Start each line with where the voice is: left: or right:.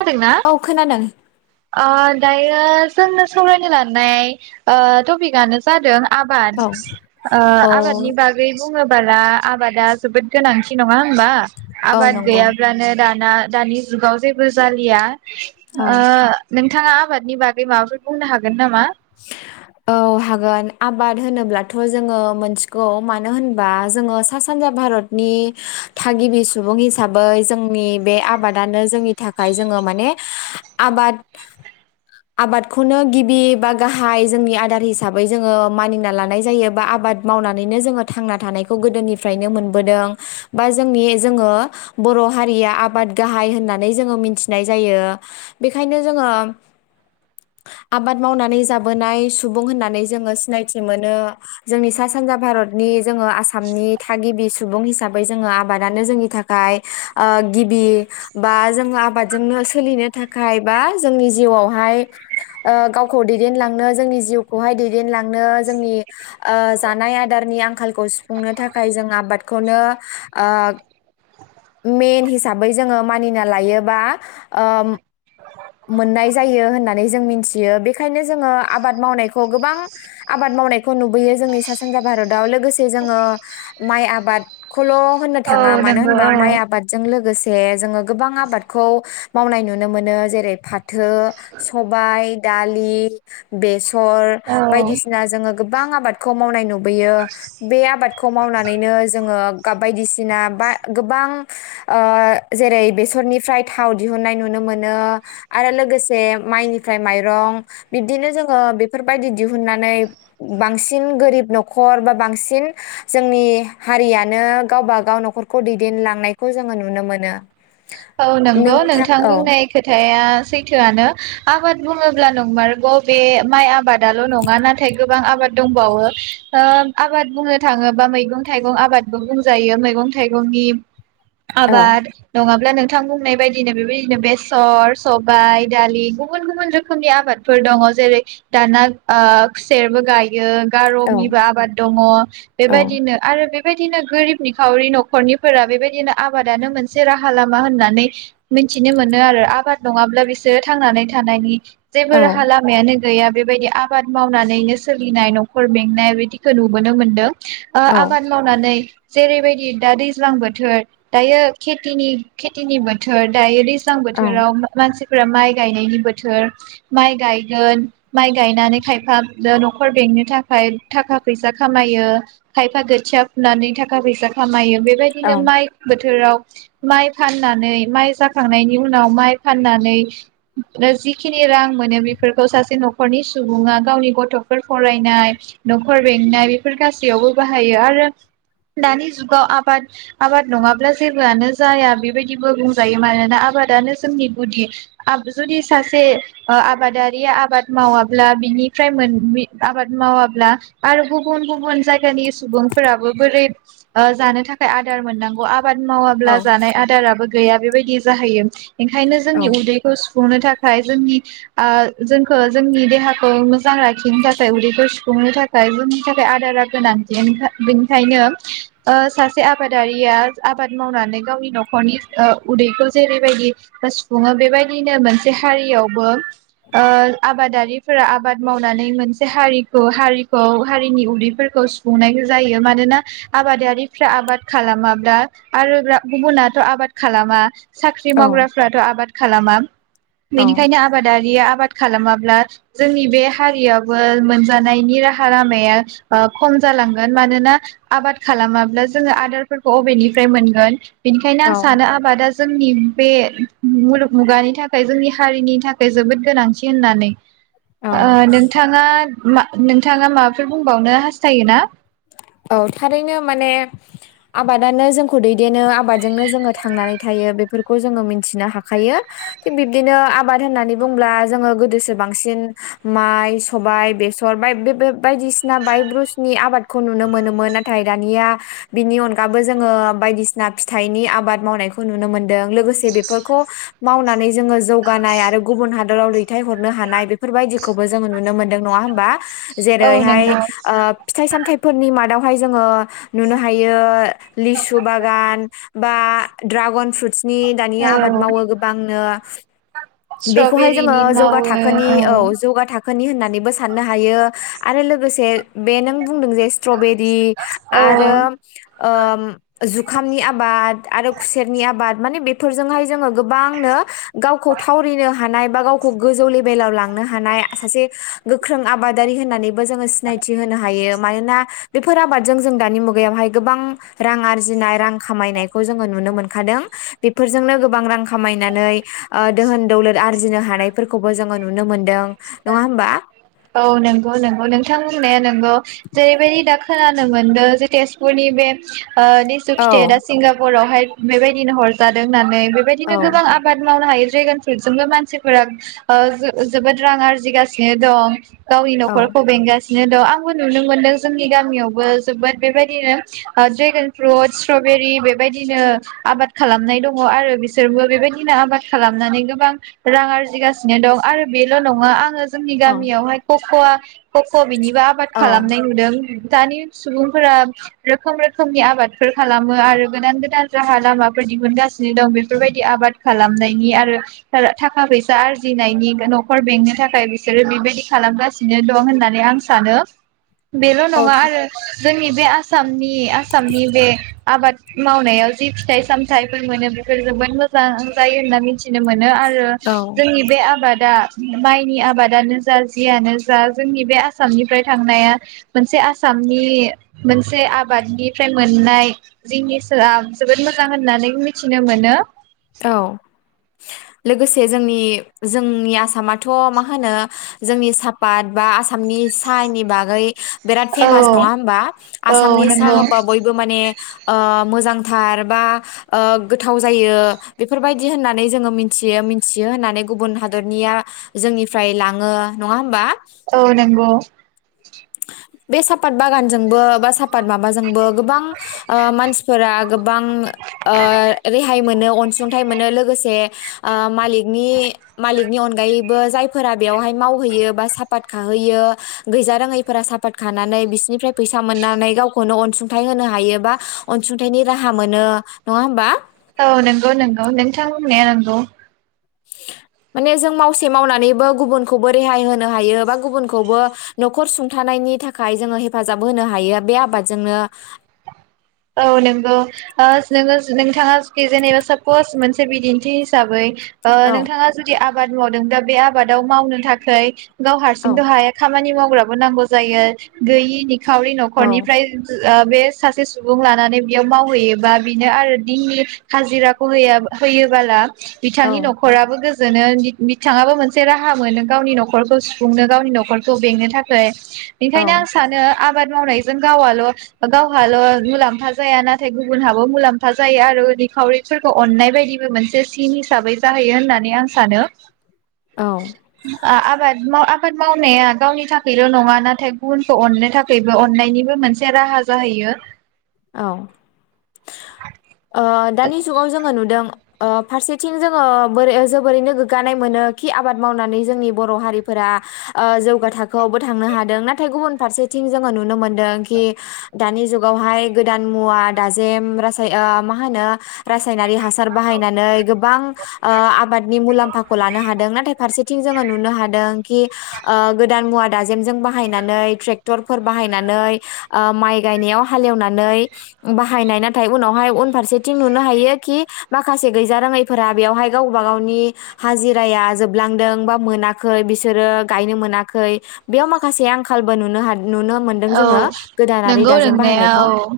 right: खोनादोंना
left: औ खोनादों।
right: ओ दायो जोंनो सावरायनो लानाय ओ टपिकआनो जादों। आबाद
left: औ
right: ओ
left: औ
right: आबादनि बागै बुङो। ब्ला आबादा जोबोद गोनांथि नङा। होनबा
left: औ
right: आबाद
left: नंगौ
right: गैयाब्लानो दा। दानि जुगाव जेबो जालिया
left: औ
right: आ नोंथाङा आबादनि बागै माबाफोर बुंनो हागोन नामा?
left: औ हागोन आबाद होनोब्लाथ' जोङो मोनथिगौ मानो होनबा जोङो सा सानजा भारतनि थागिबि सुबुं हिसाबै जोंनि बे आबादानो जोंनि थाखाय जोङो माने आबाद आबादखौनो गिबि बा गाहाय जोंनि आदार हिसाबै जोङो मानिना लानाय जायो बा आबाद मावनानैनो जोङो थांना थानायखौ गोदोनिफ्रायनो मोनबोदों बा जोंनि जोङो बर' हारिया आबाद गाहाय होननानै जोङो मिथिनाय जायो बेखायनो जोङो आबाद मावनानै जाबोनाय सुबुं होननानै जोङो सिनायथि मोनो जोंनि सा सानजा भारतनि जोङो आसामनि थागिबि सुबुं हिसाबै जोङो आबादानो जोंनि थाखाय ओ गिबि बा जों आबादजोंनो सोलिनो थाखाय बा जोंनि जिउआवहाय ओ गावखौ दै देनलांनो जोंनि जिउखौहाय दैदेनलांनो जोंनि ओ जानाय आदारनि आंखालखौ सुफुंनो थाखाय जों आबादखौनो ओ मेन हिसाबै जोङो मानिना लायोबा ओ मोननाय जायो होननानै जों मिनथियो बे ओंखायनो जोङो आबाद मावनायखौ गोबां आबाद मावनायखौ नुबोयो जोंनि सा सानजा भारताव लोगोसे जोङो माइ आबादखौल' होननो
right: औ
left: थाङा मानो
right: नंगौ
left: होनबा माइ
right: औ
left: आबादजों लो गोसे जोङो गोबां आबादखौ मावनाय नुनो मोनो जेरै फाथो सबाय दा लि बेसर
right: औ
left: बायदिसिना जोङो गोबां आबादखौ मावनाय नुबोयो बे आबादखौ मावनानैनो जोङो बायदिसिना बा गोबां ओ जेरै बेसरनिफ्राय थाव दिहुननाय नुनो मोनो आरो लोगोसे माइनिफ्राय माइरं बिबदिनो जोङो बेफोरबायदि दिहुननानै बांसिन गोरिब न'खर बा बांसिन जोंनि हारियानो गावबागाव न'खरखौ दैदेनलांनायखौ जोङो नुनो मोनो।
right: औ नंगौ नोंथां बुंनाय खोथाया सैथोआनो आबाद बुङोब्ला नंमारगौ बे माइ आबादाल' नङा नाथाय गोबां आबाद दंबावो ओ आबाद बुंनो थाङोबा मैगं थाइगं आबादबो बुंजायो मैगं थाइगंनि'
left: औ
right: आबाद नङा [inaudible] नोंथां बुंनाय बायदिनो बेबायदिनो बेसर सबाय दालि गुबुन गुबुन रोखोमनि आबादफोर दङ जेरै दाना खुसेरबो गायो।
left: औ
right: गारनिबो आबाद दङ
left: औ
right: बेबायदिनो आरो। बेबायदिनो गोरिब निखावरि न'खरनिफोरा बेबायदिनो आबादानो मोनसे राहा लामा। होननानै मिथिनो मोनो आरो आबाद नङाब्ला बिसोरो थांनानै थानायनि जेबो
left: औ
right: राहा लामायानो। गैया बेबायदि आबाद मावनानैनो सोलिनाय न'खर बेंनाय बिदिखौ नुबोनो मोनदों। आबाद मावनानै जेरैबायदि दा दैज्लां बोथोर दायो खेथिनि खेथिनि बोथोर दा दैज्लां
left: औ
right: बोथोराव मानसि फोरा माइ गायनायनि बोथोर माइ गायगोन माइ गायनानै खायफा न'खर बेंनो थाखाय थाखा फैसा खामायो खायफा खोथिया फुनानै थाखा फैसा खामायो।
left: औ
right: बेबायदिनो माइ बोथोराव। माइ फाननानै माइ जाखांनायनि उनाव माइ फाननानै जिखिनि रां मोनो बेफोरखौ सासे न'खरनि सुबुङा गावनि गथ'फोर फरायनाय न'खर बेंनाय बेफोर गासैयावबो बाहायो आरो दानि जुगाव आबाद आबाद नङाब्ला जेबोआनो जाया। बेबायदिबो बुंजायो मानोना आबादनो जोंनि गुदि जुदि सासे आबादारिया आबाद मावाब्ला बिनिफ्राय आबाद मावाब्ला आरो गुबुन गुबुन जायगानि सुबुंफोराबो बोरै जानो थाखाय आदार मोननांगौ। आबाद मावाब्ला जानाय आरो। गैया बेबायदि जाहैयो। ओंखायनो जोंनि उदैखौ। सुफुंनो थाखाय जोंनि जोंखौ जोंनि देहाखौ मोजां लाखिनो थाखाय उदैखौ सुफुंनो थाखाय जोंनि थाखाय आदारा गोनांथि बेनिखायनो सासे आबादारिया आबाद मावनानै गावनि न'खर नखरनि उदैखौ जेरैबायदि सुफुङो बेबायदिनो मोनसे हारियावबो। ओ आबादारि फोरा आबाद मावनानै मोनसे हारिखौ हारिखौ हारिनि उदैफोरखौ सुफुंनाय जायो मानोना आबादारिफ्रा आबाद खालामाब्ला आरो गुबुना गुबुनाथ' आबाद खालामा साख्रि मावग्राफ्राथ' आबाद खालामा बेनिखायनो आबादारिया आबाद खालामाब्ला जोंनि बे हारियावबो मोनजानायनि राहा लामाया खम जालांगोन मानोना आबाद खालामाब्ला जोङो आदारफोरखौ बबेनिफ्राय मोनगोन ओंखायनो
left: औ
right: आं सानो आबादा जोंनि बे मुलुग मुगानि थाखाय जोंनि हारिनि थाखाय जोबोद गोनांथि होननानै
left: औ
right: नोंथाङा नोंथाङा माबाफोर बुंबावनो हास्थायोना
left: औ थारैनो माने आबादानो जोंखौ दैदेनो आबादजोंनो जोङो थांनानै थायो बेफोरखौ जोङो मिथिनो हाखायो थिग बिब्दिनो आबाद होननानै बुंब्ला जोङो गोदोसो बांसिन माइ सबाय बेसर बाय बे बायदिसिना बायब्रुसनि आबाद खौ नुनो मोनोमोन नाथाय दानिया बिनि अनगाबो जोङो बायदिसिना फिथाइनि आबाद मावनायखौ नुनो मोनदों लोगोसे बेफोरखौ मावनानै जोङो जौगानाय आरो गुबुन हादराव दैथायहरनो हानाय बेफोरबायदिखौबो जोङो नुनो मोनदों नङा होमबा
right: औ
left: जेरैहाय
right: नंगौ
left: फिथाइ सामथाइनि मादावहाय जोङो नुनो हायो लिसु बागान बा ड्रागन फ्रुट नोंसिनि दानि
right: औ
left: आबाद मावो गोबांनो बेखौहाय जोङो
right: स्ट्रबेरिनि
left: जौगा
right: मावो
left: थाखोनि औ जौगा थाखो थाखोनि होननानैबो साननो हायो आरो लोगोसे बे नों बुंदों जे स्ट्रबेरि आरो
right: औ
left: जुखामनि आबाद आरो खुसेरनि आबाद माने बेफोरजोंहाय जोङो गोबांनो गावखौ थावरिनो हानाय बा गावखौ गोजौ लेभेल बेलाव लांनो हानाय सासे गोख्रों आबादारि होननानैबो जोङो सिनायथि होनो हायो मानोना
right: औ
left: बेफोर आबादजों जों दानि मुगायावहाय गोबां रां आरजिनाय रां खामायनायखौ जोङो नुनो मोनखादों बेफोरजोंनो गोबां रां खामायनानै दोहोन दौलद आरजिनो हानायफोरखौबो जोङो नुनो मोनदों नङा होमबा
right: औ नंगौ नंगौ नोंथां बुंनाया नंगौ जेरैबायदि दा खोनानो मोनदों जे तेजपुरनि बे ओ लेसु
left: औ
right: फिथाइआ दा सिंगापुरावहाय बेबायदिनो हरजादों होननानै
left: औ
right: बेबायदिनो गोबां आबाद मावनो हायो ड्रेगन फ्रुइट जोंबो मानसिफोरा जोबोद रां आरजिगासिनो दं गावनि
left: औ
right: न'खरखौ बेंगासिनो नो दं आंबो नुनो मोनदों जोंनि गामियावबो जोबोद बेबायदिनो ड्रेगन फ्रुट स्ट्रबेरि बेबायदिनो आबाद खालामनाय दङ आरो बिसोरबो बेबायदिनो आबाद खालामनानै गोबां रां आरजिगासिनो दं आरो बेल' नङा आङो जोंनि
left: औ
right: गामियावहाय ककवा कक बिनिबो आबाद
left: औ
right: खालामनाय नुदों। दानि सुबुंफोरा रोखोम रोखोमनि आबादफोर खालामो आरो गोदान गोदान राहा लामाफोर दिहुनगासिनो दं बेफोरबायदि आबाद खालामनायनि आरो थाखा फैसा आरजिनायनि न'खर बेंनो थाखाय बिसोरो बेबायदि खालामगासिनो दं होननानै आं सानो। बेल'
left: औ
right: नङा
left: था
right: आरो। जोंनि बे आसाम आसामनि आसामनि बे आबाद। मावनायाव जि फिथाइ सामथाइफोर मोनो बेफोर जोबोद मोजां जायो होनना मिथिनो मोनो आरो। आरो
left: औ
right: जोंनि बे आबादा माइनि आबादानो जा जियानो जा जोंनि बे आसामनिफ्राय थांनाया मोनसे आसामनि मोनसे आबादनिफ्राय मोननाय जिनिसाआ जोबोद मोजां होननानै मिथिनो मोनो।
left: औ लोगोसे जोंनि जोंनि आसामाथ' मा होनो जोंनि सापात बा आसामनि साहानि बागै बिराद
right: औ
left: फेमास नङा होमबा
right: औ
left: आसामनि सा
right: नंगौ
left: होनबा बयबो माने मोजांथार बा गोथाव जायो। बेफोरबायदि होननानै जोङो मिथियो मिथियो होननानै गुबुन हादरनिया जोंनिफ्राय लाङो नङा होमबा?
right: औ नंगौ। [inaudible]
left: बे सापात बागानजोंबो बा सापात माबाजोंबो गोबां ओ मानसिफोरा गोबां ओ रेहाय मोनो अनसुंथाइ मोनो लोगोसे। ओ मालिकनि मालिकनि अनगायैबो जायफोरा बेयावहाय मावहैयो बा सापात खाहैयो गैजा रोङै फोरा सापात खानानै बिसिरनिफ्राय फैसा मोननानै गावखौनो अनसुंथाइ होनो हायो बा अनसुंथाइनि राहा मोनो नङा होमबा?
right: औ नंगौ नंगौ नोंथां होननाया नंगौ।
left: माने जों मावसे मावनानैबो गुबुनखौबो रेहाय होनो हायो बा गुबुनखौबो न'खर सुंथानायनि थाखाय जोङो हेफाजाब होनो हायो बे आबादजोंनो
right: औ नंगौ ओ नोङो नोंथाङा जेनेबा सापस मोन से बिदिनथि हिसाबै ओ
left: औ
right: नोंथाङा जुदि आबाद मावदों दा बे आबादाव मावनो थाखै गाव
left: औ
right: हारसिंथ' हाया खामानि माव ग्राबो नांगौ जायो गोयैनि निखावरि
left: औ
right: न'खरनिफ्राय आ बे सासे सुबुं लानानै बेयाव मावहैयोबा बिनो आरो दिननि खाजिराखौ होय होयोबोला।
left: औ
right: बिथांनि न'खराबो गो जोनो बिथाङाबो मोनसे राहा मोनो गावनि न'खरखौ सुफुंनो गावनि न'खरखौ बेंनो थाखाय
left: औ
right: बेखायनो आं सानो आबाद मावनायजों गावाल' गावहाल' मुलामफा जाया नाथाय गुबुनहाबो मुलामफा जाया आरो निखावरिफोरखौ अननाय बायदिबो मोनसे सिन हिसाबै जाहैयो होननानै आं सानो
left: औ
right: आबाद आबाद मावनाया गावनि थाखायल' नङा नाथाय गुबुनखौ अननो थाखायबो अननायनिबो मोनसे राहा जाहैयो
left: औ ओ दानि जुगाव जोङो नुदों ओ फारसेथिं जोङो बोरै जोबोरैनो गोगगानाय मोनो खि आबाद मावनानै जोंनि बर' हारिफोरा ओ जौगा थाखोआवबो थांनो हादों नाथाय गुबुन फारसेथिं जोङो नुनो मोनदों खि दानि जुगावहाय गोदान मुवा दाजेम रासाय ओ मा होनो रा सायनारि हासार बाहायनानै गोबां ओ आबादनि मुलामफाखौ लानो हादों नाथाइ फारसे थिं जोङो नुनो हादों कि ओ गोदान मुवा दाजेमजों बाहायनानै ट्रेक्टर फोर बाहायनानै ओ माइ गायनायाव हालेवना नै बाहायनाय नाथाइ उनावहाय उनफारसेथिं नुनो हायो कि माखासे गैजारोङैफोरा बेवहाय गावबा गावनि हाजिराया जोबलादों बा मोनाखै बिसोरो गायनो मोनाखै बेयाव माखासे आंलबो नुनो हा नुनो मोनदों
right: औ
left: जोङो गोदानारि
right: नंगौ
left: दाजेम
right: नोंनाया
left: बाहायनायखौ
right: औ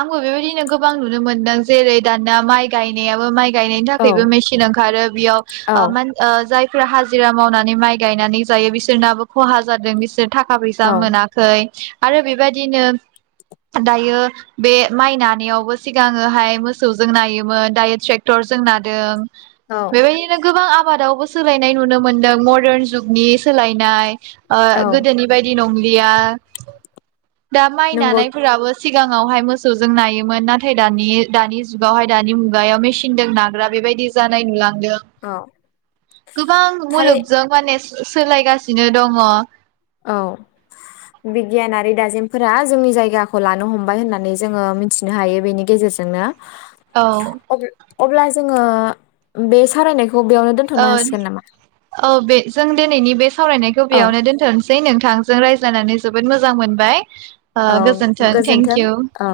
right: आंबो बेबायदिनो गोबां नुनो मोनदों जेरै दानिया माइ गायनायाबो माइ गाइनायनि थाखायबो
left: औ
right: मेसिन ओंखारो बेयाव ओ
left: औ
right: मा ओ जाय हाजिरा मावनानै माइ गायनानै जायो बिसोरनाबो खहा जादों बिसोर थाखा फैसा
left: औ
right: मोनाखै आरो बेबायदिनो दायो दायो बे माइ नानायावबो सिगाङोहाय मोसौजों नायोमोन दायो ट्रेक्टरजों नादों बेबायदिनो गोबां आबादावबो सोलायनाय नुनो मोन्दों मदार्न जुगनि सोलायनाय
left: औ
right: गोदोनि बायदि नंलिया [inaudible] दा माइ
left: नंगौ
right: नानायफोराबो सिगाङावहाय मोसौजों नायोमोन नाथाय दानि जुगावहाय दानि मुगायाव मेसिनजों नाग्रा बेबायदि जानाय नुलाङो गोबां
left: थारै
right: मुलुगजों माने सोलायगासिनो दङ
left: औ बिगियानारि दाजेमफोरा जोंनि जायगाखौ लानो हमबाय होननानै जोङो मिथिनो हायो बेनि गेजेरजोंनो
right: औ
left: अब- अब्ला जोङो बे सावरायनायखौ बेयावनो दोनथ'नो हासिगोन नामा
right: औ बे जों दिनैनि बे सावरायनायखौ
left: औ
right: बेयावनो दोनथ'नोसै नोंथां थांजों रायज्लायानानै जोबोद मोजां मोनबाय ओ
left: औ
right: थेंक
left: गोजोन्थों
right: इउ
left: औ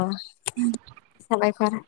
left: साबायखर